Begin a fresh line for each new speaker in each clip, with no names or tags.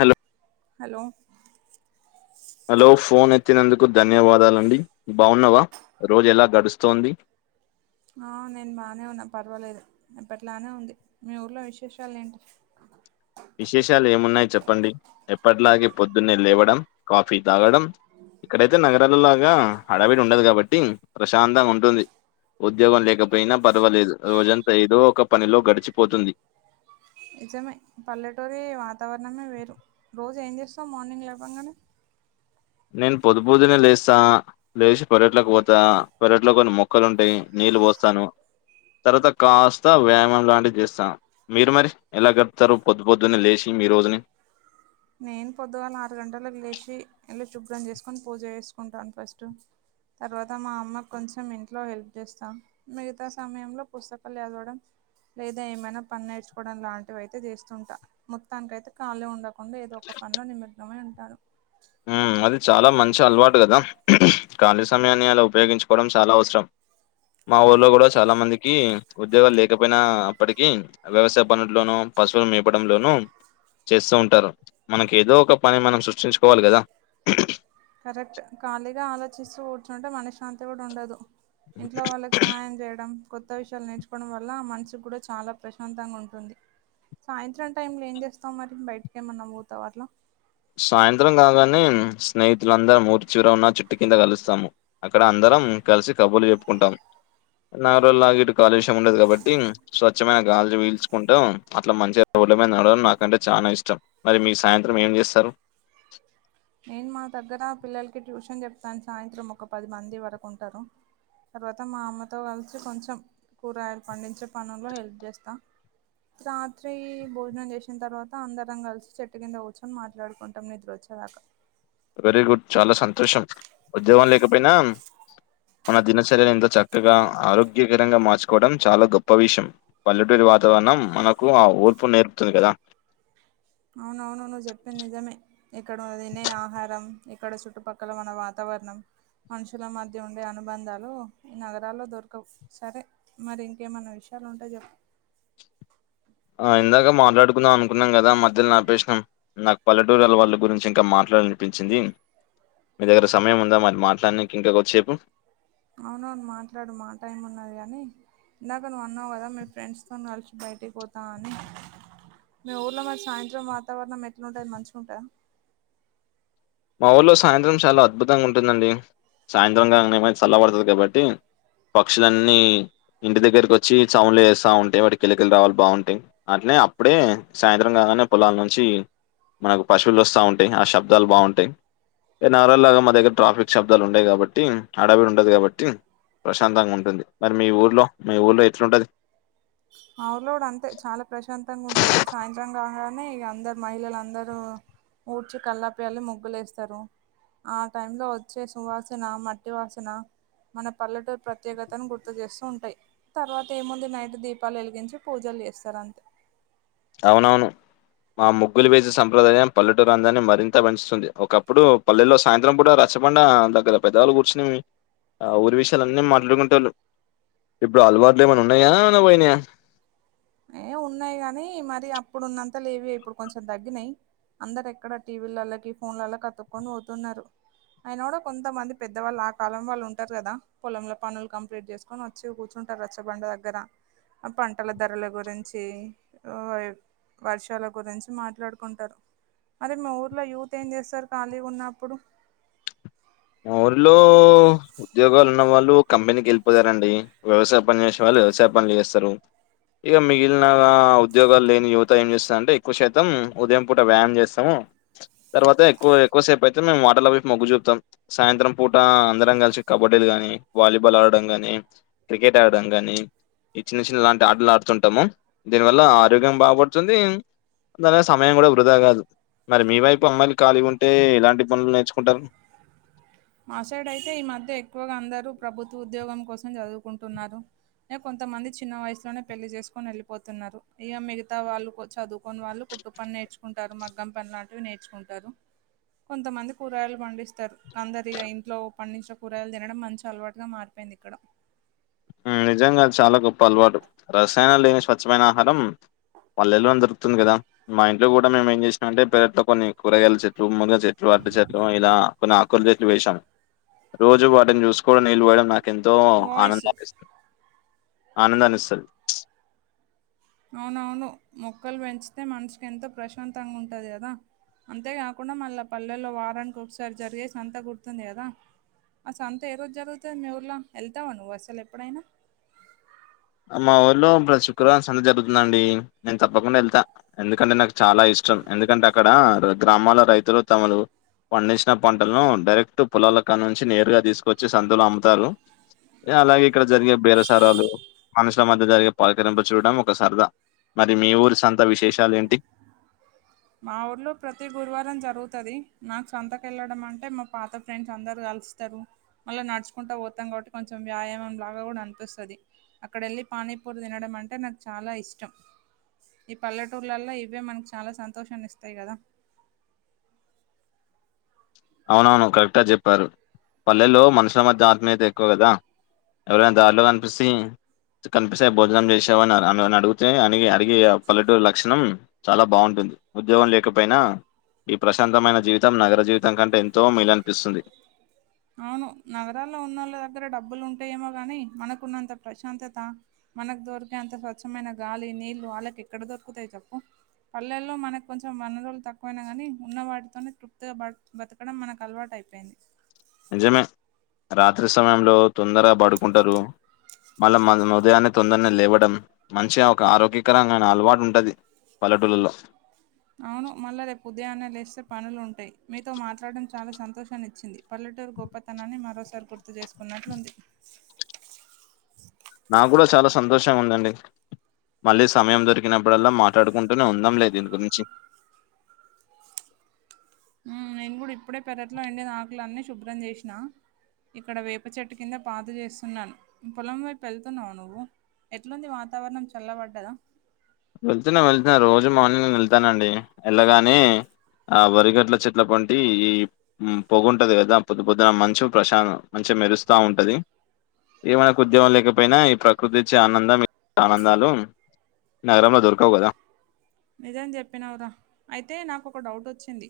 Hello
hello
వచ్చినందుకు ధన్యవాదాలండి బాగున్నవా రోజు ఎలా గడుస్తోంది
ఆ నేను బానే ఉన్నా పర్వాలేదు ఇప్పట్లానే ఉంది మీ ఊర్లో విశేషాలు ఏంటి
విశేషాలు ఏమున్నాయి చెప్పండి ఎప్పట్లాగే పొద్దున్నే లేవడం కాఫీ తాగడం ఇక్కడైతే నగరాలల్లాగా హడవిడి ఉండదు కాబట్టి ప్రశాంతంగా ఉంటుంది ఉద్యోగం లేకపోయినా పర్వాలేదు రోజంతా ఏదో ఒక పనిలో గడిచిపోతుంది
నిజమే పల్లెటూరి వాతావరణమే వేరు రోజు ఏం చేస్తావు మార్నింగ్ లేవంగానే
నేను పొద్దుపొద్దుని లేస్తా లేచి పెరట్లేకి పోతా పెరట్లో కొన్ని మొక్కలు ఉంటాయి నీళ్లు పోస్తాను తర్వాత కాస్త వ్యాయామం లాంటివి చేస్తా మీరు మరి ఎలా గడపుతారు పొద్దు పొద్దుని లేచి మీ రోజుని
నేను పొద్దుగాల ఆరు గంటల లేచి ఇల్లు శుభ్రం చేసుకుని పూజ చేసుకుంటాను ఫస్ట్ తర్వాత మా అమ్మ కొంచెం ఇంట్లో హెల్ప్ చేస్తా మిగతా సమయంలో పుస్తకాలు చదవడం ఏది ఏమైనా పని నేర్చుకోవడం లాంటివి అయితే చేస్తుంటా మొత్తానికి అయితే ఖాళీ ఉండ కాకుండా ఏదో ఒక పనిలో నిమగ్నమై ఉంటాను
ఉ అది చాలా మంచి అలవాటు కదా ఖాళీ సమయాన్ని అలా ఉపయోగించుకోవడం చాలా అవసరం మా ఊళ్లో కూడా చాలా మందికి ఉద్యోగాలు లేకపోయినా అప్పటికి వ్యవసాయ పనుల్లోను పశువులు మేపడంలోనూ చేస్తూ ఉంటారు మనకి ఏదో ఒక పని మనం సృష్టించు కోవాలి కదా
కరెక్ట్ ఖాళీగా ఆలోచిస్తూ కూర్చుంటే మనశ్శాంతి కూడా ఉండదు ఇంట్లో వాళ్ళకి సహాయం చేయడం కొత్త విషయాలు నేర్చుకోవడం వల్ల మనసు కూడా చాలా ప్రశాంతంగా ఉంటుంది సాయంత్రం టైమ్ లో ఏం చేస్తావు మరి బయటకి ఏమన్నానా పోతావ అట్లా
సాయంత్రం కాగానే స్నేహితులందరు ఊరి చివర ఉన్న చెట్టు కింద కలుస్తాము అక్కడ అందరు కలిసి కబుర్లు చెప్పుకుంటాం నాలురోజులాగా ఇటు కాలుష్యయం ఉండదు కాబట్టి స్వచ్ఛమైన గాలి వీల్చుకుంటాం అట్లా మంచిగా మీద నడవడం నాకంటే చానా ఇష్టం మరి మీ సాయంత్రం ఏం చేస్తారు
నేను మా దగ్గర పిల్లలకి ట్యూషన్ చెప్తాను సాయంత్రం ఒక పది మంది వరకు ఉంటారు తర్వాత మా అమ్మతో కలిసి కొంచెం కూరగాయలు పండించే పనుల్లో హెల్ప్ చేస్తా రాత్రి భోజనం చేసిన తర్వాత అందరం కలిసి చెట్టు కింద కూచొని మాట్లాడుకుంటాం నిద్ర వచ్చేదాక
వెరీ గుడ్ చాలా సంతోషం ఉద్యోగం లేకపోయినా మన దినచర్యను ఇంత చక్కగా ఆరోగ్యకరంగా మార్చుకోవడం చాలా గొప్ప విషయం పల్లెటూ వాతావరణం మనకు ఆ ఓర్పు నేర్పుతుంది కదా
అవును అవును నువు చెప్పింది నిజమే ఇక్కడ తినే ఆహారం ఇక్కడ చుట్టుపక్కల మన వాతావరణం మనుషుల మధ్య ఉండే అనుబంధాలు ఈ నగరాల్లో దొరకవు సరే మరి ఇంకేమన్నా విషయం లా ఉంటే చెప్పు
ఆ ఇందాక మాట్లాడుకుందాం అనుకున్నాం కదా మధ్యలో నాపేసినం నాకు పల్లెటూరుల వాళ్ళ గురించి ఇంకా మాట్ నిపించింది మీ దగ్గర సమయం ఉందా మరి మాట్లానికి ఇంకా కొద్దిసేపు
అవునవును మాట్లాడు మాటైమ్ ఉన్నది కాని ఇందాక నువ్వు అన్నావు కదా మీరు ఫ్రెండ్స్తో కలిసి బయటకి పోతాం అని మీ ఊర్లో మరి సాయంత్రం వాతావరణం ఎట్లా ఉంటది మంచిగుంటద
మా ఊళ్ళలో సాయంత్రం చాలా అద్భుతంగా ఉంటుందండి సాయంత్రంకంగానెమచల్ల పడుతది కాబట్టి పక్షులన్నీ ఇంటి దగ్గరకి వచ్చి సౌండ్లు చేస్తా ఉంటాయి వాటి కిలకిల రావాలు బాగుంటాయి అట్ల అప్పుడే సాయంత్రం కాంగానే పొలాల నుంచి మనకు పశువులు వస్తా ఉంటాయి ఆ శబ్దాలు బాగుం టై నాగరల్ లాగా మా దగ్గర ట్రాఫిక్ శబ్దాలు ఉండయి కాబట్టి అడవిడి ఉండది కాబట్టి ప్రశాంతంగా ఉంటుంది మరి మీ ఊర్లో మీ ఊర్లో ఎట్లుంటది
మా ఊర్లో కూడా అంతే చాలా ప్రశాంతంగా ఉంటది సాయంత్రం రాంగానే అందరు మహిళలు అందరూ ఊడ్చి కల్లాపిజళ్ళి ముగ్గులెస్తారు ఆ టైమ్ లో వచ్చే సువాసన మట్టి వాసన మన పల్లెటూరు ప్రత్యేకతను గుర్తు చేస్తూ ఉంటాయి తర్వాత ఏముంది నైట్ దీప్ దీపాలు ఎలిగించి పూజలు చేస్తారు అంతే
అవునవును మా ముగ్గులు వేసి సంప్రదాయం పల్లెటూరు అందాన్ని మరింత పెంచుతుంది ఒకప్పుడు పల్లెలో సాయంత్రం పూట చ్చబండా దగ్గర పెద్దవాళ్ళు కూర్చుని ఆ ఊరి విషయలు అన్నీ మాట్లాడుకుంటోళ్లు ఇప్పుడు అలవాట్లు ఏమైనా ఉన్నాయా ఏమన పోయినయా
ఏ ఉన్నాయి గానీ మరి అప్పుడు ఉన్నంత లేవిగ ఇప్పుడు కొంచెం తగ్గినయ్ అందరు ఎక్కడ టీవీలలాకి ఫోన్లల్ల కతుక్కొని పోతున్నారు అయన కూడా కొంతమంది పెద్దవాళ్ళు ఆ కాలం వాళ్ళు ఉంటారు కదా పొలంలో పనులు కంప్లీట్ చేసుకొని వచ్చి కూర్చు టర్ రచ్చబండ దగ్గర ఆ పంటల ధరల గు గురించి వర్షాల గురించి మాట్లాడుకుంటారు అరే మా ఊర్లో యూత్ ఏం చేస్తారు ఖాళీగున్నప్పుడు
మా ఊర్లో ఉద్యోగాలు ఉన్న వాళ్ళు కంపెనీకి వెళ్ళిపోయారండి వ్యవసాయ పని చేేసే వాళ్ళు వ్యవసాయ పనులు చేస్తారు ఇగ మిగిలిన ఉద్యోగాలు లేని యువత ఏం చేస్తందంటే ఎక్కువ శతం ఉదయం పూట వ్యాయామం చేస్తాము తర్వాత ఎక్కువ ఎక్కువసేపయితే మేము అటల్ వైపు మొగ్గు చూపుతాం సాయంత్రం పూట అందరం కలిసి కబడ్డీలు గానీ వాలీబాల్ ఆడడం గాని క్రికెట్ ఆడడం గాని ఈ చిన్న చిన్న లాంటి ఆటలు ఆడుతుంటాము దీని వల్ల ఆరోగ్యం బాగుపడుతుంది దాని మీద సమయం కూడా వృధా కాదు మరి మీ వైపు అమ్మాయిలు ఖాళీగుంటే ఎలాంటి పనులు నేర్చుకుంటారు
మాసైడ్ అయితే ఈ మధ్య ఎక్కువగా అందరూ ప్రభుత్వ ఉద్యోగం కోసం చదువుకుంటున్నారు ఇగ కొంతమంది చిన్న వయసులోనే పెళ్లి చేసుకొని వెళ్ళిపోతున్నారు ఇగ మిగతా వాళ్ళు చదువుకొని వాళ్ళు పని నేర్చుకుంటారు మగ్గం పని లాంటివి నేర్చుకుంటర్రు కొంతమంది కూరగాయలు పండిస్తారు అందర్ దిగా ఇంట్లో పండించిన కూరగాయలు తినడం మంచి అలవాటుగా మారిపోయింది ఇక్కడ
నిజంగా చాలా గొప్ప అలవాటు రసాయనం లేని స్వచ్ఛమైన ఆహారం పల్లెల్లోన్ దొరుకుతుంది కదా మా ఇంట్లో కూడా మేము ఏం చేసినం అంటే పెరట్లో కొన్ని కూరగాయల చెట్లు మునిగ చెట్లు చెట్లు ఇలా కొన్ని ఆకుల చెట్లు వెషం రోజు వాటిని చూసుకో నీళ్ళు పోయడం నా ఎంతో
వాయిస్
ఆనంద ఆనందాన్నిస్తది
అవునవును మొక్కలు పెంచితే మనసుకి ఎంతో ప్రశాంతంగా ఉంటంది కదా అంతేకాకుండా మళ్ళా పల్లెల్లో వారానికి ఒకసారి జరిగేసి సంతా గుర్తుంది కదా ఆ సంత ఏ రోజు జరుగుతద్ మీ ఊర్ల ఎళ్తావా నువ్వు అసల్ ఎప్పుడైనా
మా ఊర్లో ప్రతి శుక్రవారం సంత జరుగుతదండి నేన్ తప్పకుండా వెళ్తా ఎందుకంటే నాక్ చాలా ఇష్ ఇష్టం ఎందుకంటే అక్కడ గ్రామాల రైతులు తమలు. పండించిన పంటలను డైరెక్ట్ పొలాలకడ నుంచి నేరుగా తీసుకొచ్చి సంతలో అమ్ముతారు. అలాగే ఇక్కడ జరిగే బేరసారలు. మనుషుల మధ్య జరిగే పలకరింపు చూడడం ఒక సరదా మరి మీ ఊరి సంత విశేషాలు ఏంటి.
మా ఊర్లో ప్రతి గురువారం జరుగుతది నాకు సంతక వెళ్ళడం అంటే మా పాత ఫ్రెండ్స్ అందరు కలు. వస్తారు అలా నడుచుకుంటూ పోతాం కాబట్టి కొంచెం వ్యాయామం లాగా కూడా అనిపిస్తుంది. అక్కడ వెళ్ళి పానీపూరి తినడం అంటే నాకు చాలా ఇష్టం. ఈ పల్లెటూర్లలో ఇవే మనకి చాలా సంతోషాన్ని ఇస్తాయి కదా.
అవునవును కరెక్టుగా చెప్పారు పల్లెల్లో మనుషుల మధ్య ఆత్మియత ఎక్కువ కదా. ఎవరైనా దారిలో కనిపిసీ. కనిపిస్తే భోజనం చేసావాని అని అడిగితే అని అడిగి పల్లెటూరు లక్షణం చాలా బాగుంటుంది. ఉద్యోగం లేకపోయినా ఈ ప్రశాంతమైన జీవితం నగర జీవితం. దాని కంటే ఎంతో మేలనిపిస్తుంది.
అవును నగరాల్లో ఉన్నోళ్ళ దగ్గర డబ్బులు ఉంటాయేమో గాని మనకున్నంత ప్రశాంతత. మనకు దొరికే అంత స్వచ్ఛమైన గాలి నీళ్ళు వాళ్ళకి ఎక్కడ దొరుకుతాయి చేప్పు. పల్లెల్లో మనకు కొంచెం వనరులు తక్కువైనాగాని ఉన్న వాటితోనే తృప్తిగా బత బతకడం మనకు అలవాటు. అయిపోయింది.
నిజమే రాత్రి సమయంలో తొందరగా పడుకుంటారు. మళ్ళా మనం ఉదయాన్నే తొందరనే లేవడం మంచిగా ఒక ఆరోగ్యకరమైన అలవాటు ఉంటది. పల్లెటూర్లలో.
అవును మళ్ళా రేపు ఉదయానే లేస్తే పనులు ఉంటాయి. మీతో మాట్లాడటడం చాలా సంతోషాన్ని ఇచ్చింది పల్లెటూరు గొప్పతనాన్ని మరోసారి గుర్తు చేసుకున్నట్లుంది.
నాకు కూడా చాలా సంతోషంగా ఉందండి. మళ్ళీ సమయం దొరికినప్పుడల్లా మాట్లాడుకుంటూనే ఉందంలే దీని గురించి.
నేను కూడా ఇప్పుడే పెరట్లో ఎండిన ఆకులు అన్నీ శుభ్రం చేసిన. ఇక్కడ వేప చెట్టు కింద పాతు చేస్తున్నాను పొలం వైపు వెళ్తున్నావ నువ్వు. ఎట్లుంది వాతావరణం చల్లబడ్డదా.
వెళ్తున్నా వెళ్తున్నా రోజు మార్నింగ్ వెళ్తానండి వెళ్ళగానే. ఆహ్ వరిగట్ల చెట్ల పోంటి ఈ ఉమ్ పొగుంటది కదా పొద్దు పొద్దున ఆహ్ మంచు ప్రశా మంచి. అంటే మెరుస్తా ఉంటది. ఈ మనకు ఉద్యోగం లేకపోయినా ఈ ప్రకృతిచ్చే ఆనందం ఆనందాలు. నగరాంలో దొర్కావు కదా.
నిజం చెప్పినావురా అయితే నాకు ఒక డౌట్ వచ్చింది.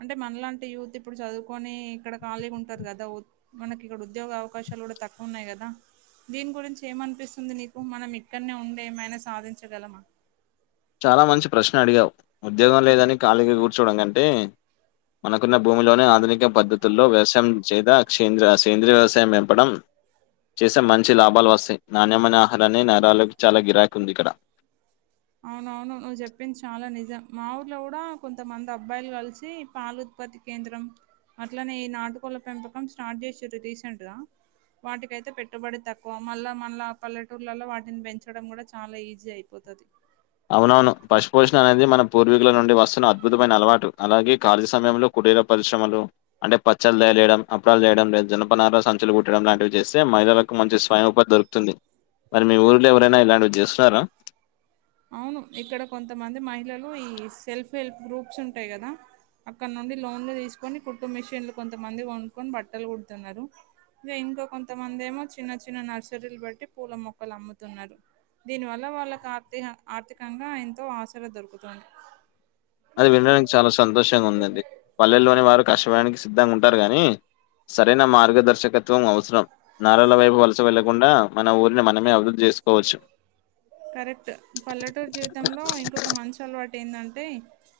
అంటే మనలాంటి యూత్ ఇప్పుడు చదువుకొని ఇక్కడ ఖాళీగా ఉంటారు కదా మనకి ఇక్కడ ఉద్యోగ అవకాశాలు. తక్కువ ఉన్నాయి కదా. దీని గురించి ఏమనిపిస్తుంది నీకు మనం ఇక్కడనే ఉండి ఏమైనా సాధించగలమా.
చాలా మంచి ప్రశ్న అడిగావు ఉద్యోగం లేదని ఖాళీగా కూర్చోడం కంటే. మనకున్న భూమిలోనే ఆధునిక పద్ధతుల్లో వ్యవసాయం చేదషేంద్ర ఆహ్ సేంద్రియ వ్యవసాయం పెంపడం. చేస్తే మంచి లాభాలు వస్తాయి నాణ్యమైన ఆహారాన్ని నరాలకి చాలా గిరాక్ ఉంది ఇక్కడ.
అవునవును నువ్వు చెప్పింది చాలా నిజం మా ఊర్లో కూడా కొంతమంది అబ్బాయిలు కలిసి పాలు ఉత్పత్తి. కేంద్రం అట్లనే ఈ నాటుకోళ్ల పెంపకం స్టార్ట్ చేసింరు రీసెంట్ గా. వాటికైతే పెట్టుబడి తక్కువ మళ్ళా మళ్ళా పల్లెటూర్లలో వాటిని పెంచడం కూడా చాలా ఈజీ అయిపోతది.
అవునవును పశుపోషణ అనేది మన పూర్వీకుల నుండి వస్తున్న అద్భుతమైన అలవాటు అలాగే ఖాళీ సమయంలో. కూటిరా పరిశ్రమలు అంటే పచ్చళ్లు తయరుచెయడం అప్పాడాలు చేయడం జనపనర సంచులు కుట్టడం లాంటివి చేస్తే మ కు మంచి స్వయం ఉపాధి దొరుకుతుంది మరి మీ ఊర్లో ఎవరైనా ఇలాంటివి చేస్తున్నారా
అవును ఇక్కడ కొంతమంది మహిళలు ఈ సెల్ఫ్ హెల్ప్ గ్రూప్స్ ఉంటాయి కదా అక్కడ నుండి లోన్లు తీసుకొని కుట్టు మిషన్లు కొంతమంది కొనుక్కొని బట్టల్ కుడుతున్నారు ఇగ ఇంకా కొంతమంది ఏమో చిన్న చిన్న నర్సరీలు పెట్టి పూల మొక్కలు అమ్ముతున్నారు దీని వల్ల వాళ్ళకి ఆర్థిక ఆర్థికంగా ఎంతో ఆసర దొరుకుతుంది
అది వినడానికి చాలా సంతోషంగా ఉందండి పల్లెల్లోని వారు కష్టపడడానికి సిద్ధంగా ఉంటారు గాని సరైన మార్గదర్శకత్వం అవసరం నారల వైపు వలస వెళ్ళకుండా మన ఊరిని మనమే అభివృద్ధి చే సుకోవచ్చు
కరెక్ట్ పల్లెటూరు జీవితంలో ఇంకొక మంచాలవాటు ఏందంటే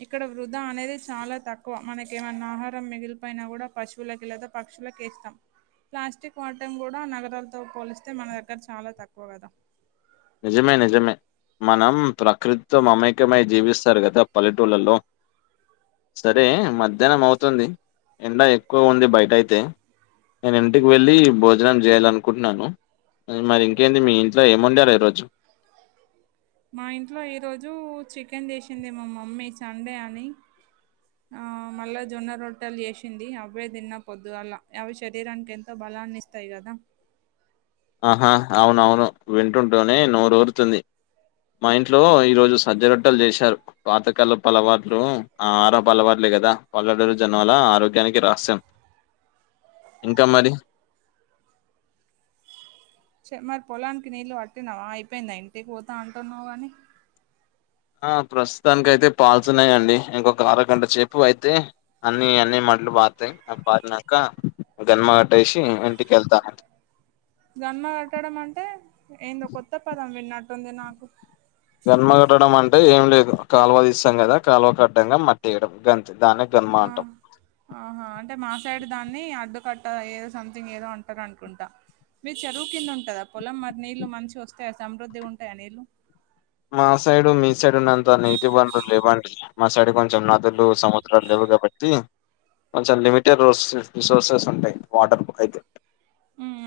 ఇక్కడ వృధా అనేది చాలా తక్కువ మనకెమన్నా ఆహారం మిగిలిపోయినా కూడా పశు వులకి లేపోతే పక్షులకేస్తం ప్లాస్టిక్ వాటం కూడా నగరాలతో పోలిస్తే మన దగ్గర చాలా తక్కువ గదా
నిజమే నిజమే మనం ప్రకృతితో మామేకమై జీవిస్తారు కదా పల్లెటూళ్ళలో సరే మధ్యాహ్నం అవుతుంది ఎండ ఎక్కువ ఉంది బయటయితే నేను ఇంటికి వెళ్ళి భోజనం చేయ్యాలనుకుంటున్నాను మరి ఇంకేంది మీ ఇంట్లో ఏముండారు ఈరోజు
మా ఇంట్లో ఈరోజు చికెన్ చెసింది మా మమ్మీ సండే అని ఆ మళ్ళా జొన్న రొట్టలు చేసింది అవ్వె దిన్న పొద్దుగాలా అవి శరీరానికి ఎంత బా లాన్ని ఇస్తాయి కదా
ఆహా అవునవును వింటుంటూనే నోరురుతుంది మా ఇంట్లో ఈ రోజు సజ్జరొట్టలు చేశారు పాతకాలపవాట్లు ఆ ఆరా పలవాట్ల కదా పల్లెడూరి జనల ఆరోగ్యానికి రాస్యం ఇంకా మరి
చె మరి పొలానికి నీళ్ళు పట్టినావా అయిపోయిందా ఇంటికి పోతా అంటున్నావ్ గని
ఆ ప్రస్తుతానికైయితే పాల్తున్నాయండి ఇంకొక అర గంట సేపు అయితే అన్ని అన్ని మ లు పర్తయ్ పారినంక గన్మగట్టేసి ఇంటికెళ్తాను
గన్మ కట్టడం అంటే ఏందో కొత్త పదం విన్నట్టుంది నాకు
గన్మగట్టడం అంటే ఏం లేదు కాలువ తీస్తాం కదా కాలువకడ్డంగా మట్టిేయడం గ
ఆ ఆహా అంటే మాసైడ్ దాన్ని అడ్డుకట్ట ఏదో సంథింగ్ ఏదో అంటారనుకుంటా మీది చెరువు కింద ఉంటందా పొలం మరి నీళ్ళలు మంచిగొస్తాయా సమృద్ధిగుంటాయా నీళ్లు
మా సైడు మీ సైడ్ ఉన్నంత నీటి వనరులు లేవండి మా సైడ్ కొంచెం నదులు సముద్రాలు లేవ కాబట్టి కొంచం లిమిటెడ్ రిసోర్సెస్ ఉంటాయి వాటర్కు అయితే
ఉమ్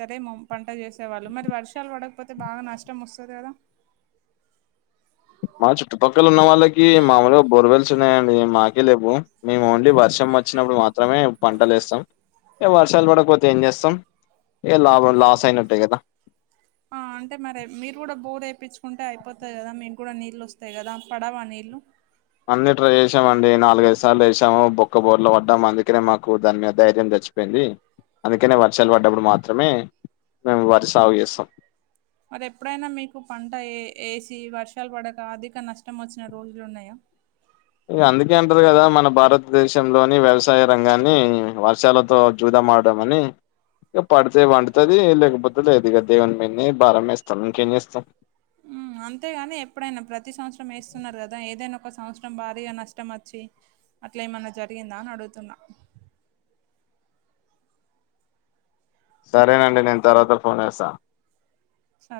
సరే మం పంట చేసేవాళ్ళు మరి వర్షాలు పడక్ కపోతే బాగా నష్టం వస్తది కదా
మా చుట్టుపక్కల ఉన్న వాళ్ళకి మామూలుగా బొర్వెల్స్ ఉన్నాయండి మాకే లేవ్వు మేము ఓన్లీ వర్షం మచ్చినప్పుడు మాత్రమే పంటలు ఎస్తాం ఇగ వర్షాలు పడకపోతే ఏం చేస్తాం ఏ లాభ
ఆ అంటే మరె మీరు కూడా బోర్ ఎపిచ్చుకు టే అయిపోతాది గదా మీగుడా నీళ్ళు వస్తాయి కదా పడవా నీళ్లు
అన్ని ట్రై చేసామండి నాలుగైఐదు సార్లు ఎసాము బొక్క బోర్ల పడ్డాము అందుకనే మాకు దాని మీద ధైర్యం ర్చ్చిపోయింది అందుకనే వర్షాలు పడ్డప్పుడు మాత్రమే మేము వరి సాగు చేస్తాం
మరి ఎప్పుడైనా మీకు పంట ఏ ఎసి వర్షాలు పడక అధిక నష్టం వచ్చిన రోజులు ఉన్నాయా
అ ఇగ అందుకే అంటర్ కదా మన భారత్ దేశంలోని వ్యవసాయ రంగాన్ని వర్షాలతో జూదాం మార్దమనీ ఇంగ పడితే వండుతది లేకపోతే లేద్ ఇగ దేవ్న్ మీన్నే భారంమేస్తాం ఇంకేం జేస్తాం
ఉమ్ అంతేగాని ఎప్పుడైనా ప్రతి సౌత్సరం ఏస్తున్నరు గదా ఏదైనా ఒక సౌత్సరం భారీగా నష్టమోచ్చి అట్లా ఏమన్నా జరిగిందా అన్ అడుతున్నా
సరేనండి నేన్ తర్వత ఫోన్ జేస్తా
సరే